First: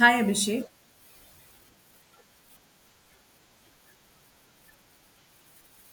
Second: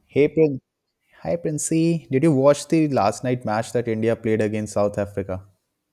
Hi Hey, Prin- Abhishek. Hi Princey. Did you watch the last night match that India played against South Africa?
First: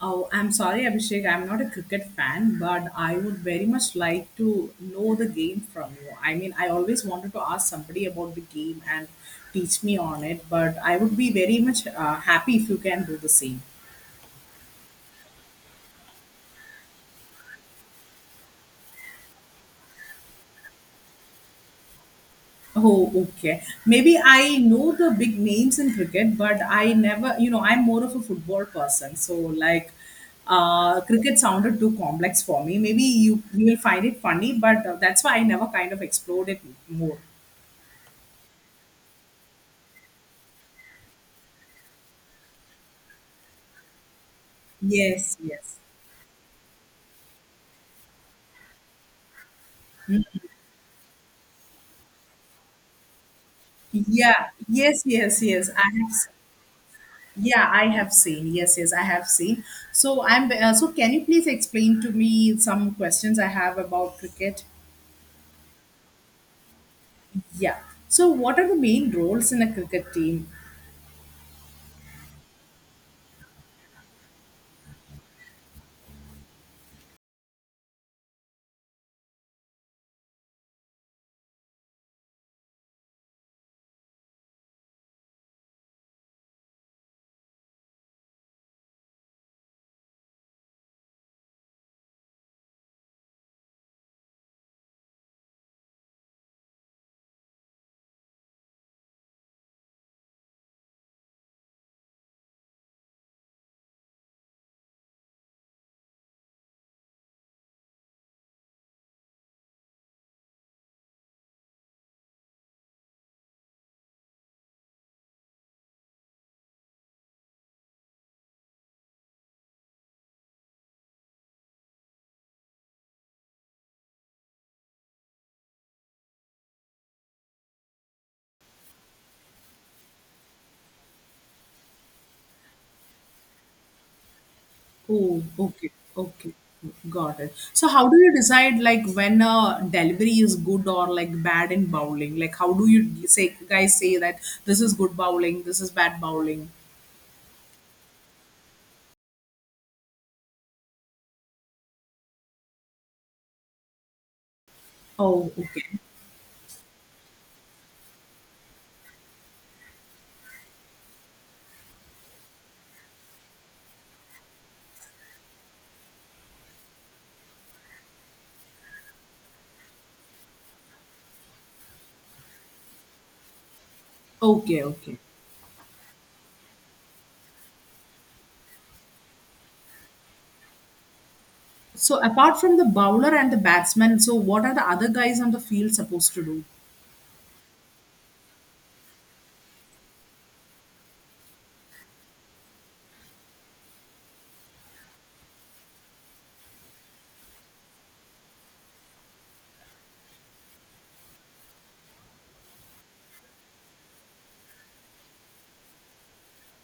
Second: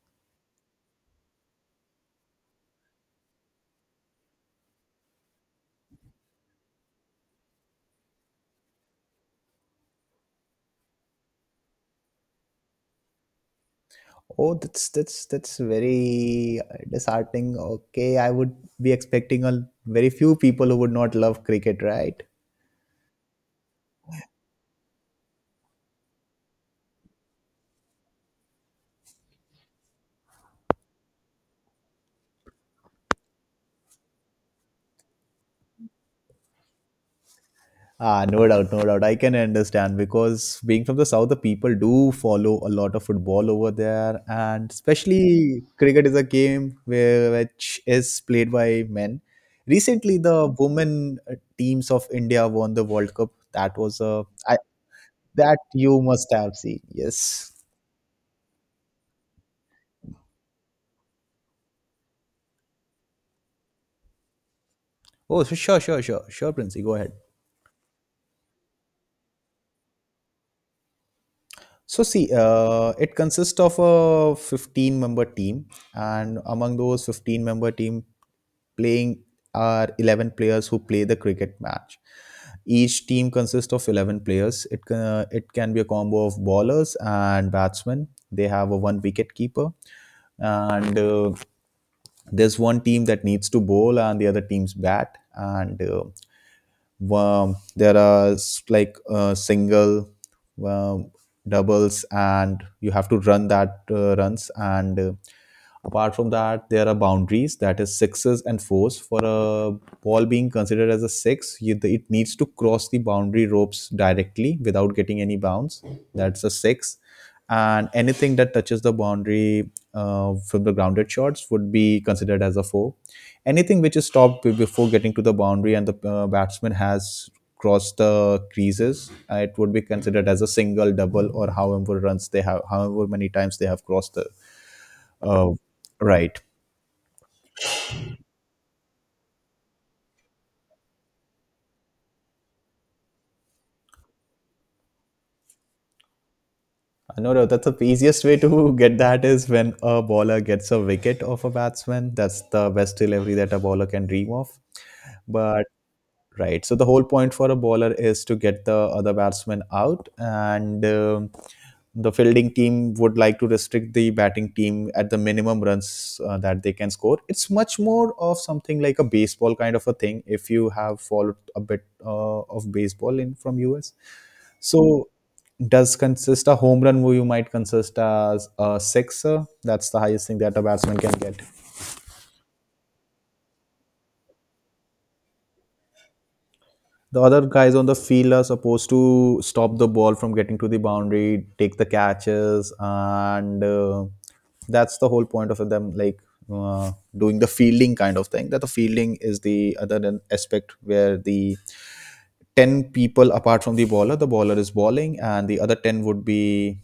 Oh, I'm sorry, Abhishek. I'm not a cricket fan, but I would very much like to know the game from you. I mean, I always wanted to ask somebody about the game and teach me on it, but I would be very much happy if you can do the same. That's very disheartening. Okay, I would be expecting a very few people who would not love cricket, right? Oh, okay. Maybe I know the big names in cricket, but I never, I'm more of a football person. So, like, cricket sounded too complex for me. Maybe you will find it funny, but that's why I never kind of explored it more. Ah, no doubt, no doubt. I can understand because being from the south, the people do follow a lot of football over there, and Yes, especially yes. cricket is a game where which is played by men. Recently, the women teams of India won the World Cup. That was a Yeah, I, yes, yes, that yes. I you have, must have seen. Yes. yeah, I have seen. Yes, yes, I have seen. So can you please explain to me some questions I have about cricket? Oh, so sure, Princey. Go ahead. Yeah. So what are the main roles in a cricket team? So see, it consists of a 15-member team, and among those 15-member team playing are 11 players who play the cricket match. Each team consists of 11 players. It can be a combo of bowlers and batsmen. They have a one wicket keeper, and there's one team that needs to bowl and the other team's bat and there are like single, um, doubles, and you have to run that runs. And apart from that, there are boundaries that is sixes and fours. For a ball being considered as a six, it needs to cross the boundary ropes directly without getting any bounce. That's a six. And anything that touches the boundary from the grounded shots would be considered as a four, anything which is stopped before getting to the boundary and the batsman has crossed the creases, it would be considered as a single, double, or however runs they have, however many times they have crossed the Oh, uh, okay, right. okay. Got it. So how do you decide like when a delivery is good or like bad in bowling? Like how do you say guys say that this is good bowling, this is bad bowling? No, that's the easiest way to get that is when a bowler gets a wicket of a batsman. That's the best delivery that a bowler can dream of, Oh, but okay. right. So the whole point for a bowler is to get the other batsman out, and the fielding team would like to restrict the batting team at the minimum runs that they can score. It's much more of something like a baseball kind of a thing. If you have followed a bit of baseball in from US, Okay, so okay. does consist a home run where you might consist as a sixer. That's the highest thing that a batsman can get. So apart from the bowler and the batsman, so what are the other guys on the field supposed to do? The other guys on the field are supposed to stop the ball from getting to the boundary, take the catches, and that's the whole point of them, like uh, doing the fielding kind of thing. That the fielding is the other aspect where the 10 people apart from the bowler is bowling and the other 10 would be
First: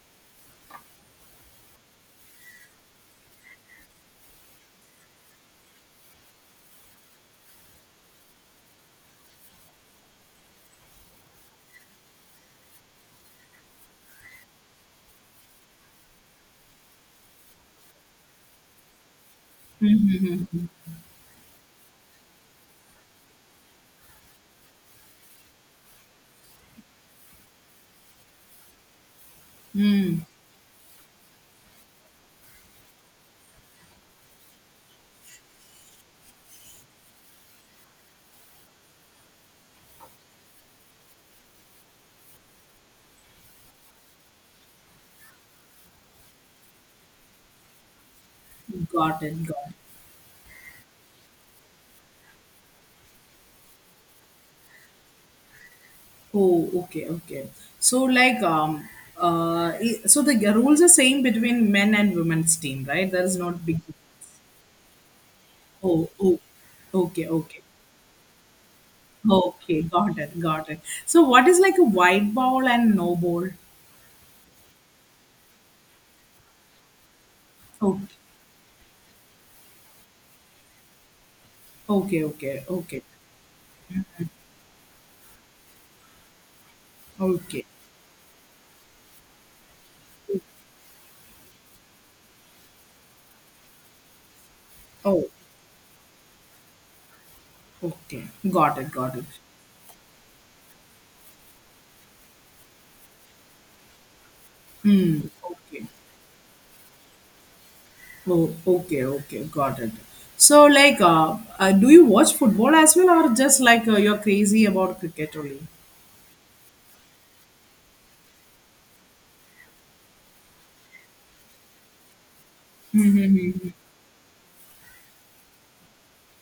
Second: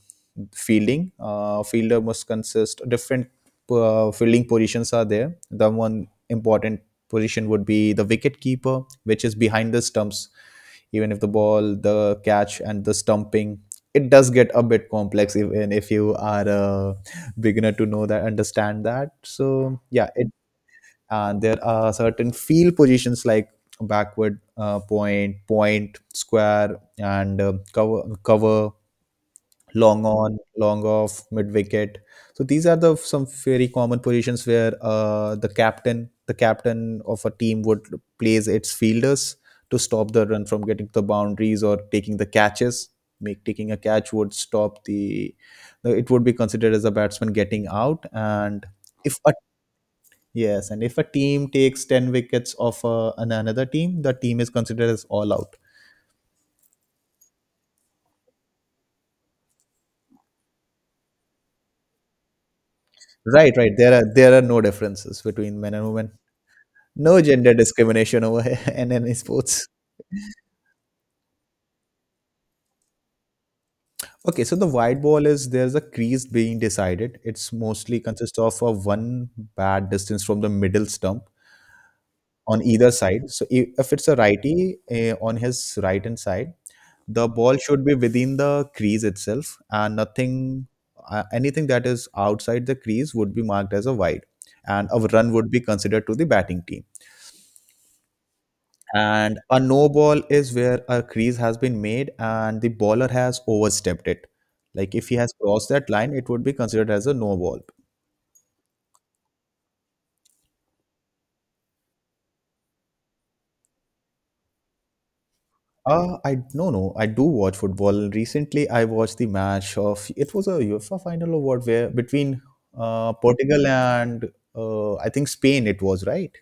fielding. Fielder must consist different fielding positions. Are there the one important position would be the wicket keeper, which is behind the stumps, even if the ball, the catch and the stumping. It does get a bit complex even if you are a beginner to know that, understand that. So yeah, it, and there are certain field positions like backward point, square, and cover, long Hmm. on, long off, mid wicket. So these are the some very common positions where the captain of a team would place its fielders to stop the run from getting to the boundaries or taking the catches. Make Taking a catch would stop the, it would be considered as a batsman getting out. And if Got a it. Got it. Yes, and if a team takes 10 wickets off another team, the team is considered as all out. Oh, okay, okay. So like so the rules are same between men and women's team, right? There is Right, not right. big There are, there are no differences between men and oh women. oh No okay, gender okay. discrimination over here in any sports. Okay, got it, got it. So what is like a white ball and no ball? Okay, so the white ball is there's a crease being decided. It's mostly Okay, consists of a one bad distance from the middle stump okay, on okay, either okay, side. So if it's a righty, on his right hand side, the ball okay. should be within the crease itself and nothing anything that is outside the crease would be marked as a wide, and a Oh, run would be considered to the batting team. okay. Got it, got it. And a no ball is where a crease has been made and the bowler has overstepped it, like if he Hmm. has crossed Okay. that line, it would be considered as a no ball. Oh, okay, okay, got it. So, like, do you watch football as well, or just like you're crazy about cricket only? I no no I do watch football. Recently I watched the match of, it was a UEFA final or what? Where between Mhm. Portugal and I think Spain. It was right.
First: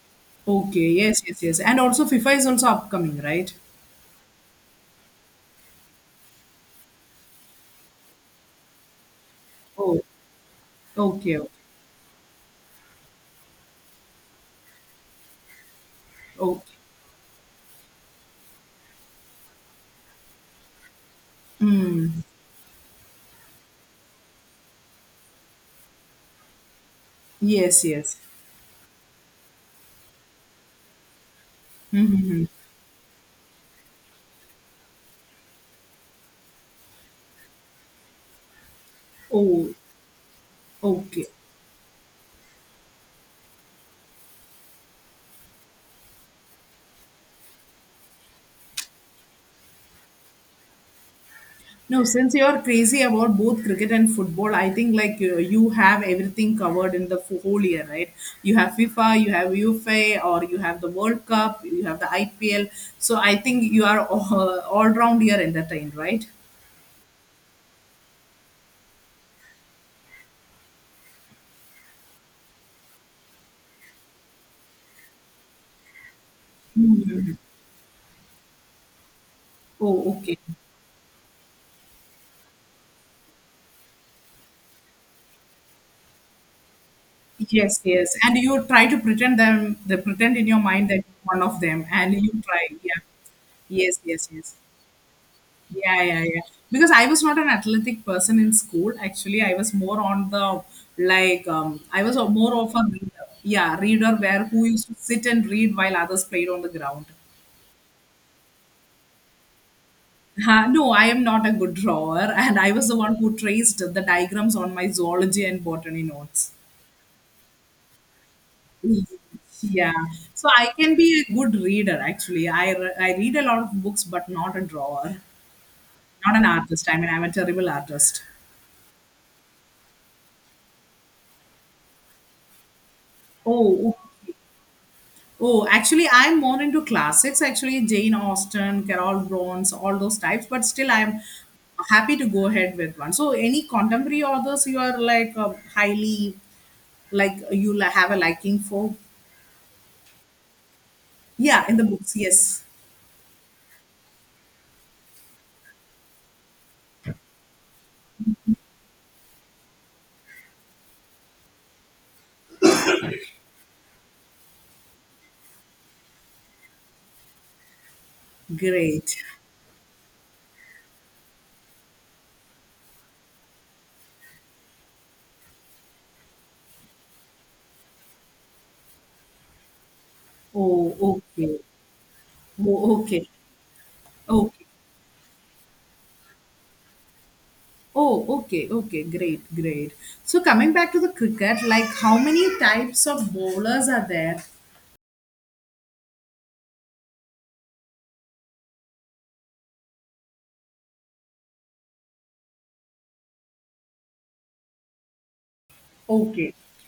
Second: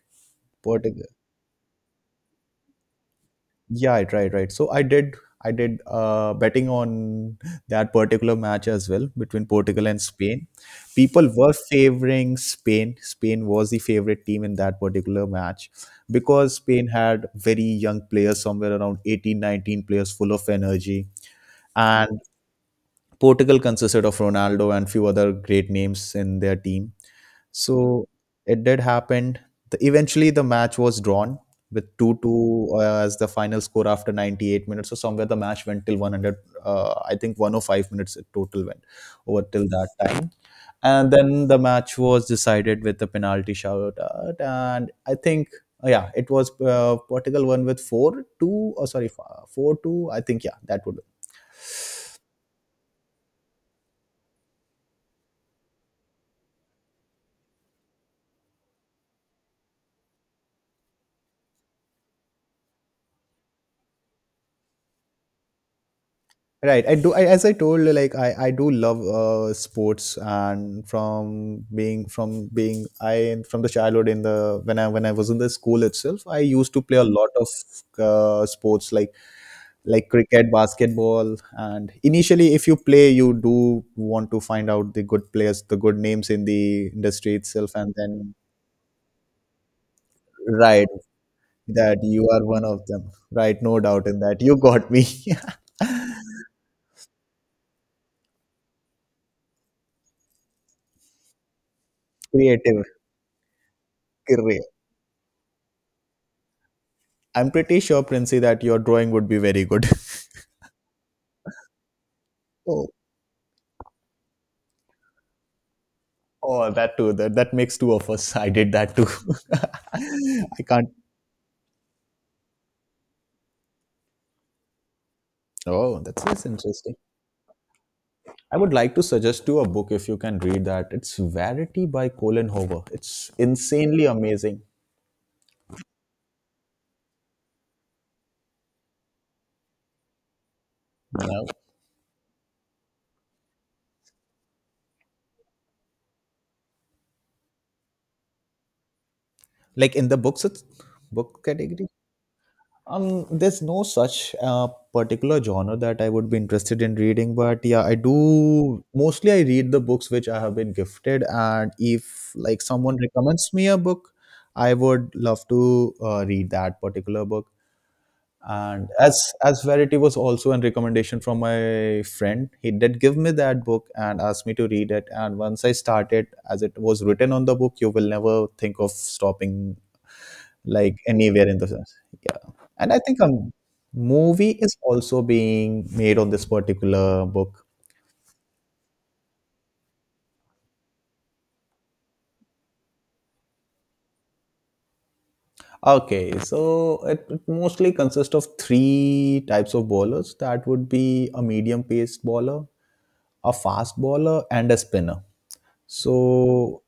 Okay, Portugal. yes, yes, yes. And also, FIFA is also upcoming, right? Yeah, right. I did betting on that particular match as well between Portugal and Oh, Spain. People okay, okay. were favoring Spain. Spain was the favorite team in that particular match because Oh, Spain had very young players, somewhere around 18, 19 players, full of energy. And. Portugal consisted of Ronaldo and few other great names in their team. yes, So yes. it did happen. Eventually, the match was drawn with 2-2 as the final score after 98 minutes. So somewhere the match went till 100. I think 105 minutes it total went over till Oh, that time. And okay. then the match was decided with the penalty shoutout. And I think, yeah, it was Portugal won with 4-2. Oh, sorry, 4-2. I think, yeah, that would No, since you're crazy about both cricket and football, I think like you have everything covered in the whole year, right? You have FIFA, you have UEFA, or you have the World Cup, you have the IPL. So I think you are all round year entertained, right? right. I do. As I told, like I do love sports, and from being I from the childhood in the when I was in the school itself, I used to play a lot of sports like Oh, okay. cricket, basketball, and initially, if you play, you do want to find out the good players, the good names in the industry itself, Yes, and yes. then And you try to pretend them, the pretend in your right mind that you're one of them, that and you you are one try. of Yeah. them. Right, no Yes, doubt in yes, that. yes. You got me. Yeah, yeah, yeah. Because I was not an athletic person in school. Actually, I was more on the like I was more of a Creative, reader. Yeah, reader where who used to sit and read while others played on the ground. I'm pretty sure, Princey, that your drawing would be very good. No, I am not a good drawer, and I Oh, was the one who traced the diagrams on my zoology and botany notes. oh that too. That makes two of us. I did that too. Yeah, so I I can't. can be a good reader actually. I read a lot of books, but not a drawer, Oh, not an that's artist. interesting. I mean, I'm a terrible artist. I would like to suggest you a book if you can read that. It's Verity by Colin Hoover. It's Oh, insanely amazing. oh, actually, I'm more into classics. Actually, Jane Austen, Carol Bronze, all those types. But still, I'm You know? happy to go ahead with one. So, any contemporary authors you are like highly like have a liking for? Like in the books, it's book Yeah, in the category. books. Yes, There's no such particular genre that I would be interested in reading, but yeah, I do mostly, I read the books which I have been gifted, and if like someone recommends me a book, I would love to read that particular book. And great. as Verity was also a recommendation from my friend, he did give me that book and asked me to read it. And once I started, as it was written on the book, you will never think of stopping Oh, like anywhere in okay. the sense. Yeah. And I Oh, think a okay. movie Okay. is also being made on this particular book. Oh, okay. Okay. Great. Great. So, coming back to the cricket, like how many types of bowlers are there? Okay, so it mostly consists of three types of bowlers. That would be a medium paced bowler, a fast bowler, and a spinner. Okay. So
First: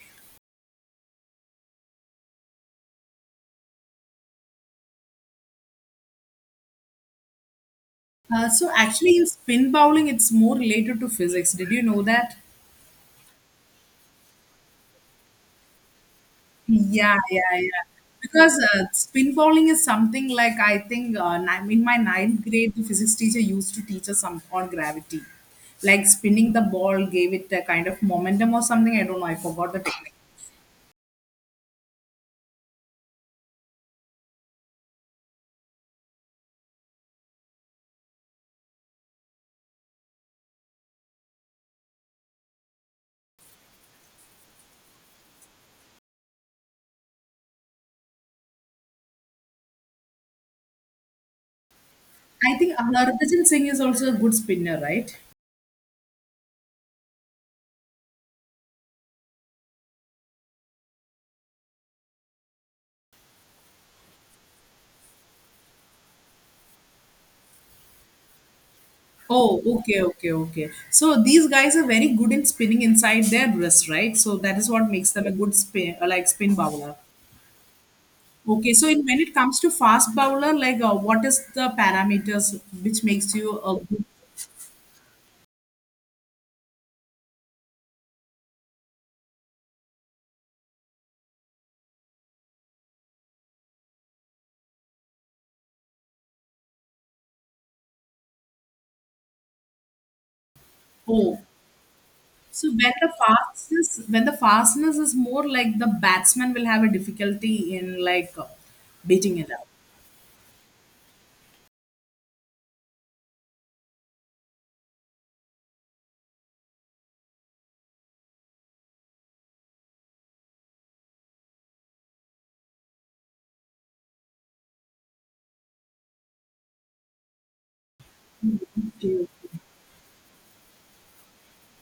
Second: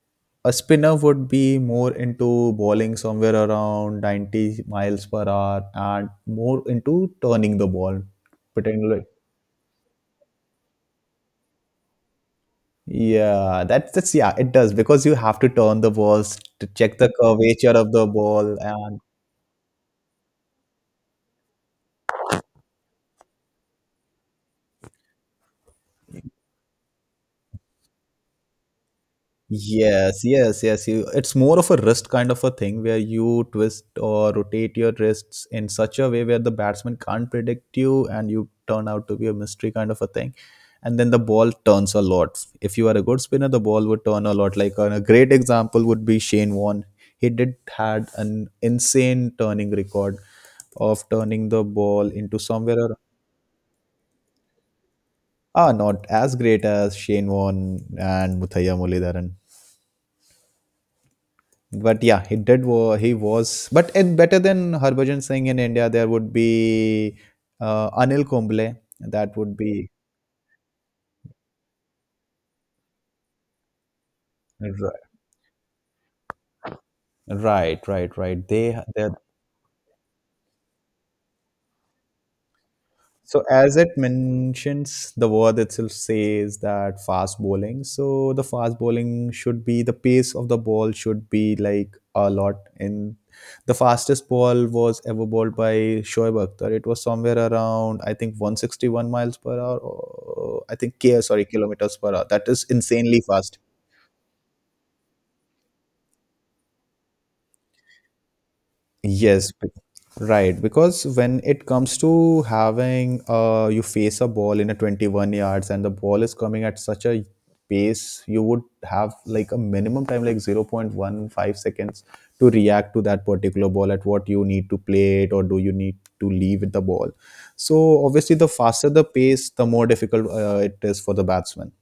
a spinner would be more into bowling somewhere around 90 miles per hour and more into turning the ball, So particularly, actually, in spin bowling, it's more related to physics. Did you know that? yeah, that's, yeah, it does because you have to turn the balls to check the Yeah, yeah, curvature yeah. of the ball Because and spin bowling is something like I think in my 9th grade, the physics teacher used to teach us some on gravity, like spinning the ball gave it a kind of momentum or something. I don't know. I forgot the technique. yes, yes, yes. You, it's more of a wrist kind of a thing where you twist or rotate your wrists in such a way where the batsman can't predict you and you turn out to be a mystery kind of a thing. And then the ball turns a lot. If you are a good spinner, the ball would turn a lot. Like and a great example would be Shane Warne. He did had an insane turning record of turning the ball into I think somewhere around, Harbhajan Singh is also a good spinner, right? ah, not as great as Shane Warne and Muthaiya Mulidharan. But yeah, he did. He was, but and better than Harbhajan Singh in India, there would be Anil Kumble. That would Oh, be okay, okay, okay. So these guys are very good in spinning inside their wrist, right? So that is what makes them a good spin, like spin bowler. right. Okay, so in, they, when it comes to fast bowler, like what is the parameters which makes so you as a it good mentions, the word itself says that fast bowling. So the fast bowling should be the pace of the ball should be like a lot. In The fastest ball was ever bowled by Shoaib Akhtar. It was somewhere around, I think, 161 miles per hour. Or, I think K, bowler? sorry, kilometers per hour. That is So insanely fast. When the fastness is more like the batsman will have a difficulty in like beating it Yes, out. b- right. Because when it comes to having, you face a ball in a 21 yards and the ball is coming at such a pace, you would have like a minimum time like 0.15 seconds to react to that particular ball at what you need to play it or do you need to leave with the ball. So obviously, the faster the Okay. pace, the more difficult it is for the batsman.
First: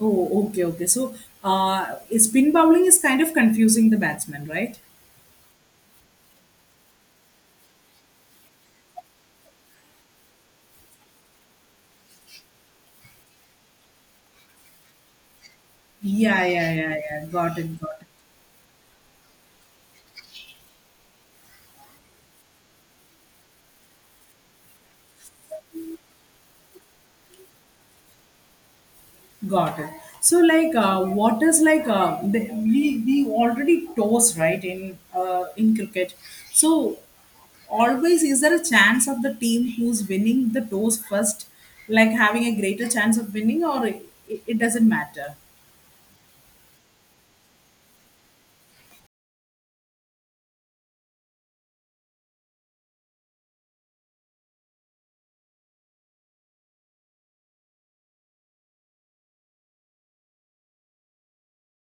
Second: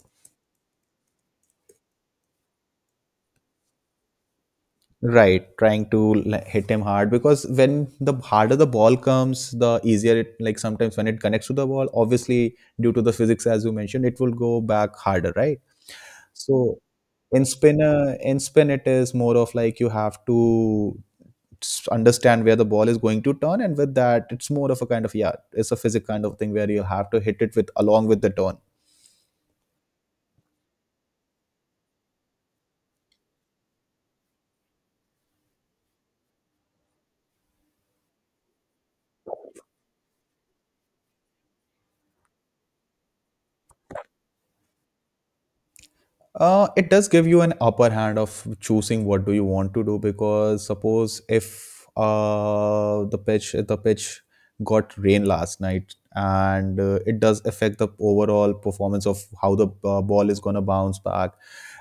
Oh, okay, okay. So spin bowling is kind of confusing the batsman, right? Right, trying to, like, hit him hard because when the harder the ball comes, the easier it, like, sometimes when it connects to the ball, obviously due to the physics as you mentioned, it will go back harder, right? Yeah, yeah, So yeah, yeah. Got it, got it. In spin, it is more of like you have to understand where the ball is going to turn, and with that, it's more of a kind of yeah, it's a physics kind of thing where you have to hit it with along with the turn. Got it. So, like, what is like the, we already toss right in cricket. So, always is there a chance of the team who's winning the toss first, like having a greater chance of winning, or it doesn't matter. It does give you an upper hand of choosing what do you want to do because suppose if the pitch got rain last night, and it does affect the overall performance of how the ball is going to bounce back,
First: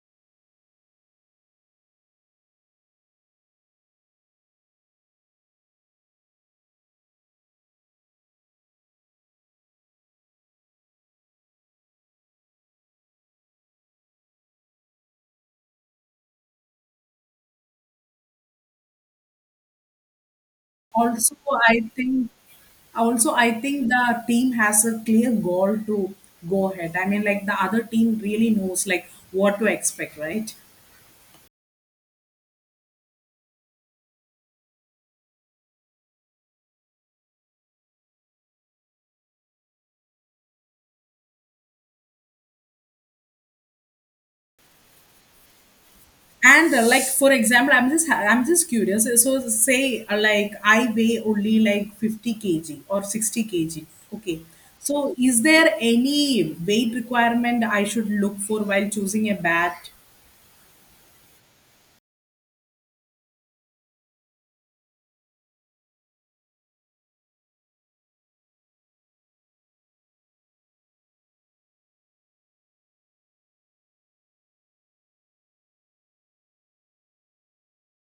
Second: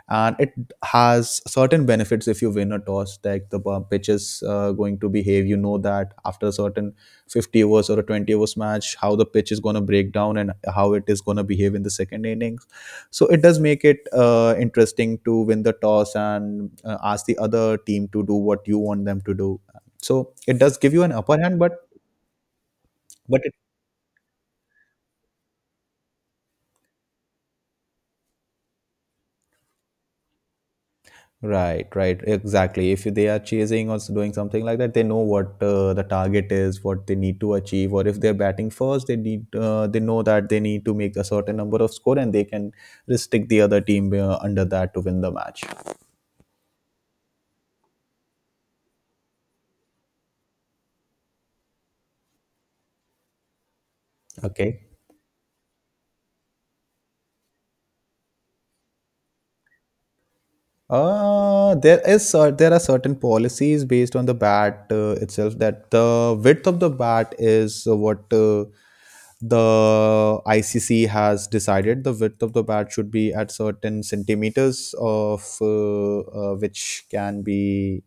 and it has certain benefits if you win a toss. Like the pitch is going to behave, you know, that after a certain 50 overs or a 20 overs match, how the pitch is going to break down and how it is going to behave in the second inning. So it does make it interesting to win the toss and ask the other team to do what you want them to do. So it does give you an Also, upper hand, but I think also but it, I think the team has a clear goal to go ahead. I mean, like the other team really knows like what to expect, right? right, right, exactly. If they are chasing or doing something like that, they know what the target is, what they need to achieve, or if they're batting first, they know that they need to make a certain number of score, and they can restrict the other team under that to win the match. And like for example, I'm just curious, so say like I weigh only like 50 kg or 60 kg, okay? Okay. So is there any weight requirement I should look for while choosing a bat? There is there are certain policies based on the bat itself that the width of the bat is what the ICC has decided. The width of the bat should be at certain centimeters of which can be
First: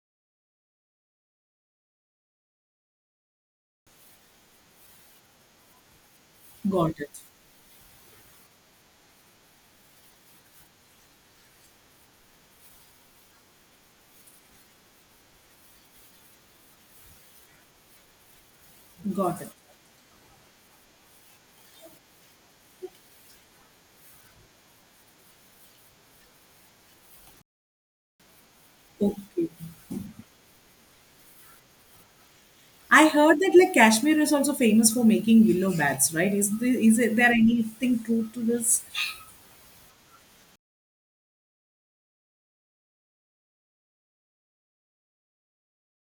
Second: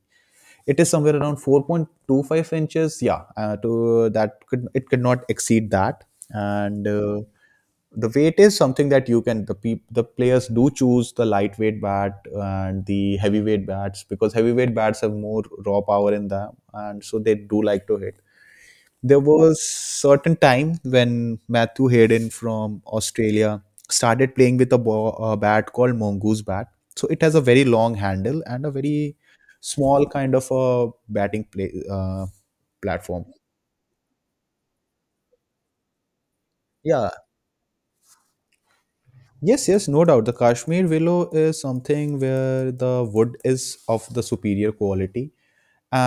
it is somewhere around 4.25 inches, yeah, to that, could it, could not exceed that. And Got it, the weight is something that you can, the the players do choose the lightweight bat and the heavyweight bats because heavyweight bats have more raw power in them, and so they do like to hit. There got it, was certain time when Matthew Hayden from Australia started playing with a, a bat called mongoose bat. So it has a very long handle and a very okay. small kind of a batting play I platform. heard that like Kashmir is also famous for making willow bats, right? Is there, Yeah. There anything true to this? Yes. Yes. No doubt. The Kashmir willow is something where the wood is of the superior quality,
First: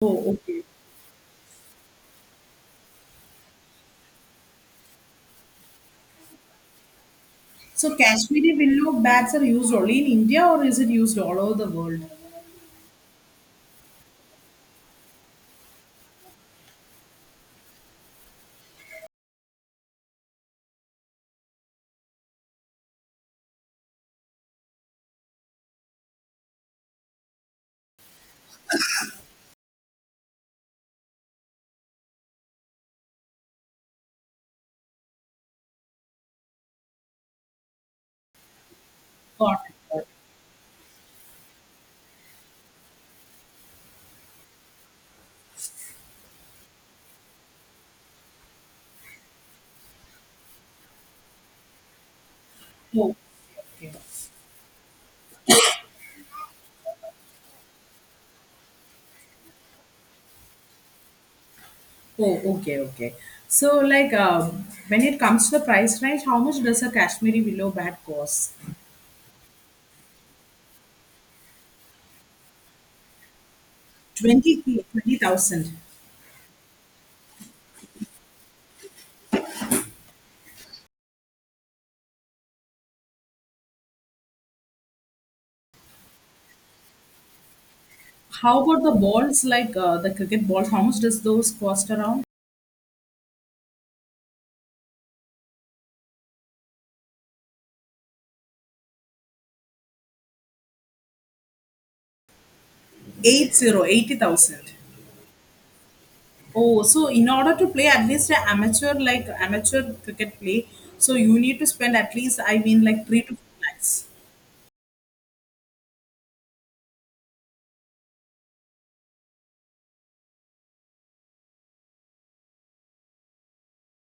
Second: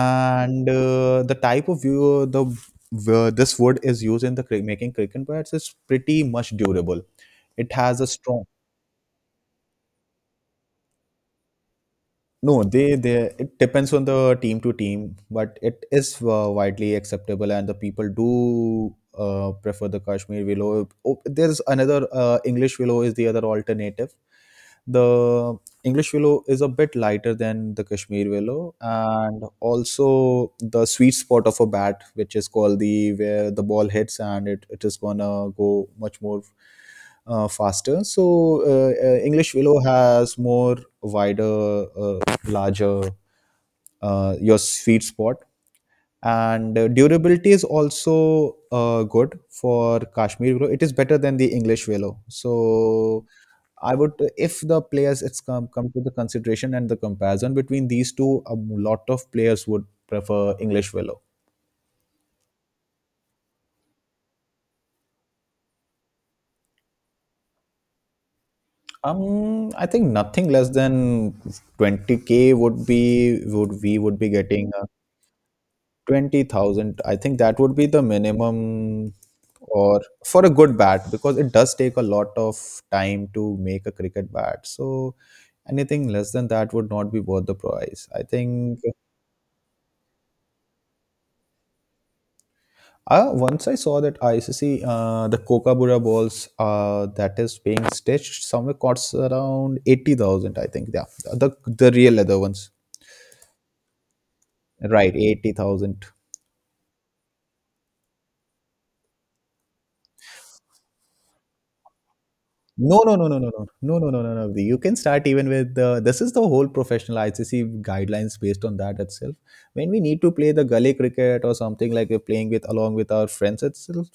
Oh, okay. The type of view, the where this wood is used in the making cricket bats is pretty much durable. It So has a strong. Kashmiri willow bats are used only in India, or is it used all over the world? No, they it depends on the team to team, but it is widely acceptable, and the people do prefer the Kashmir willow. Oh, there's another English willow is the other alternative. The English willow is a bit lighter than the Kashmir willow, and also the sweet spot of a bat, which is called the where the ball hits and it is gonna go much more faster. So English Got willow it. has more wider, larger your sweet spot. And durability is also good for Kashmir willow. It is better than the English willow. Oh, So okay. I would, if the players, it's come to the consideration and the comparison between these two, a lot of players would prefer English willow. Oh, okay, okay. So, like, when it comes to the price range, how much does a Kashmiri willow bat cost? I think nothing less than 20k would be, would we, would be 20, getting 20,000. 20,000. I think that would be the minimum or for a good bat because it does take a lot of time to make a cricket bat. So anything less than that would not be worth the price, I How think. about the balls, like the cricket balls? How much does those cost around? Once I saw that ICC, the Kokabura balls that is being stitched somewhere costs around 80,000, I think. Yeah, the real leather ones. 80, 80,000. Right, 80,000. Oh, so in order to play at least an amateur, like amateur cricket play, so you need to spend at least, I mean, No, like no, three no, to no, no, four no, no, lakhs. no, no, no, no. You can start even with this is the whole professional ICC guidelines based on that itself. When we need to play the gully cricket or something like we're playing with along with our friends itself,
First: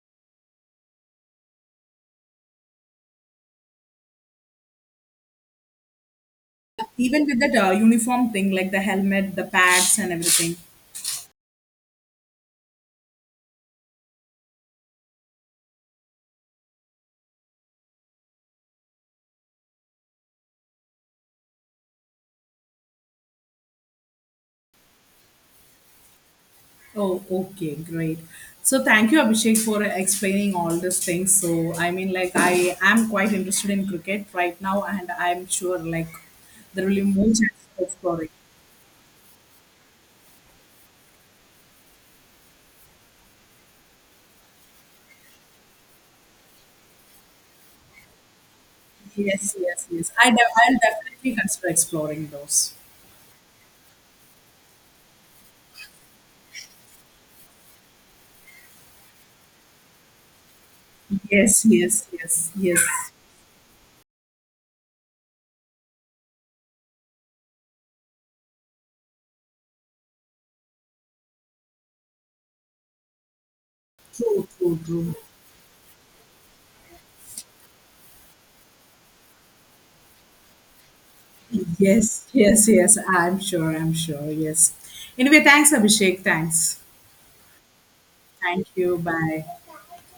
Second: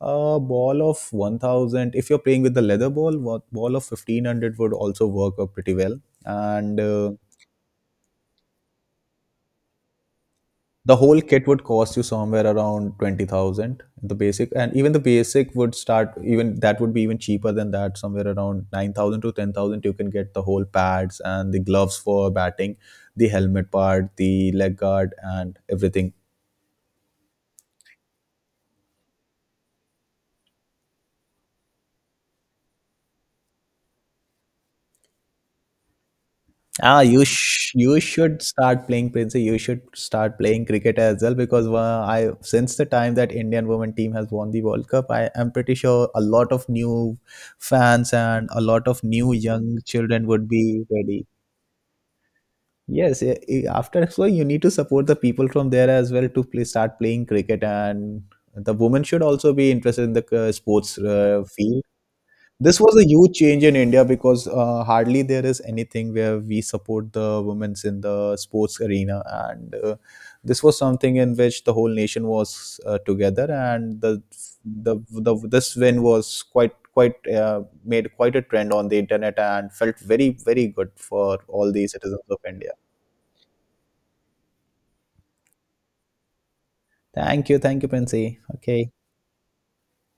a ball of 1000, if you're playing with the leather ball, what ball of 1500 would also work up pretty well. And Even with that uniform thing, like the helmet, the pads, and everything. the whole kit would cost you somewhere around 20,000, the basic. And even the basic would start, even that would be even cheaper than that, somewhere around 9,000 to 10,000. You can get the whole pads and the gloves for batting, the helmet part, the leg guard, and everything. Oh, okay, great. So thank you, Abhishek, for explaining all these things. So I mean, like I am quite interested in cricket right now, and I'm sure like there will Ah, be more chances of you exploring. should start playing, Princey. You should start playing cricket as well because I, since the time that Indian women team has won the World Cup, I am pretty sure a lot of new fans and a lot of new Yes, young yes, yes. children would I'll be ready. definitely consider exploring those. Yes, after, so you need to support the people from there as well to play, start playing cricket, and the women should also be interested in the sports Yes, field. yes, yes, This yes. was a huge change in India because hardly there is anything where we support the women's in the sports arena. And this was something in which the whole nation was together. And True, true, the true. the this win was quite uh, made quite a trend on the internet and felt very, very good for all the citizens Yes, of yes, India. yes. I'm sure. I'm sure. Yes. Anyway, thanks, Abhishek. Thanks. Thank you, Princy. Thank Okay, you. Bye.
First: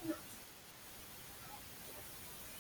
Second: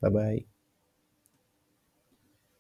bye bye.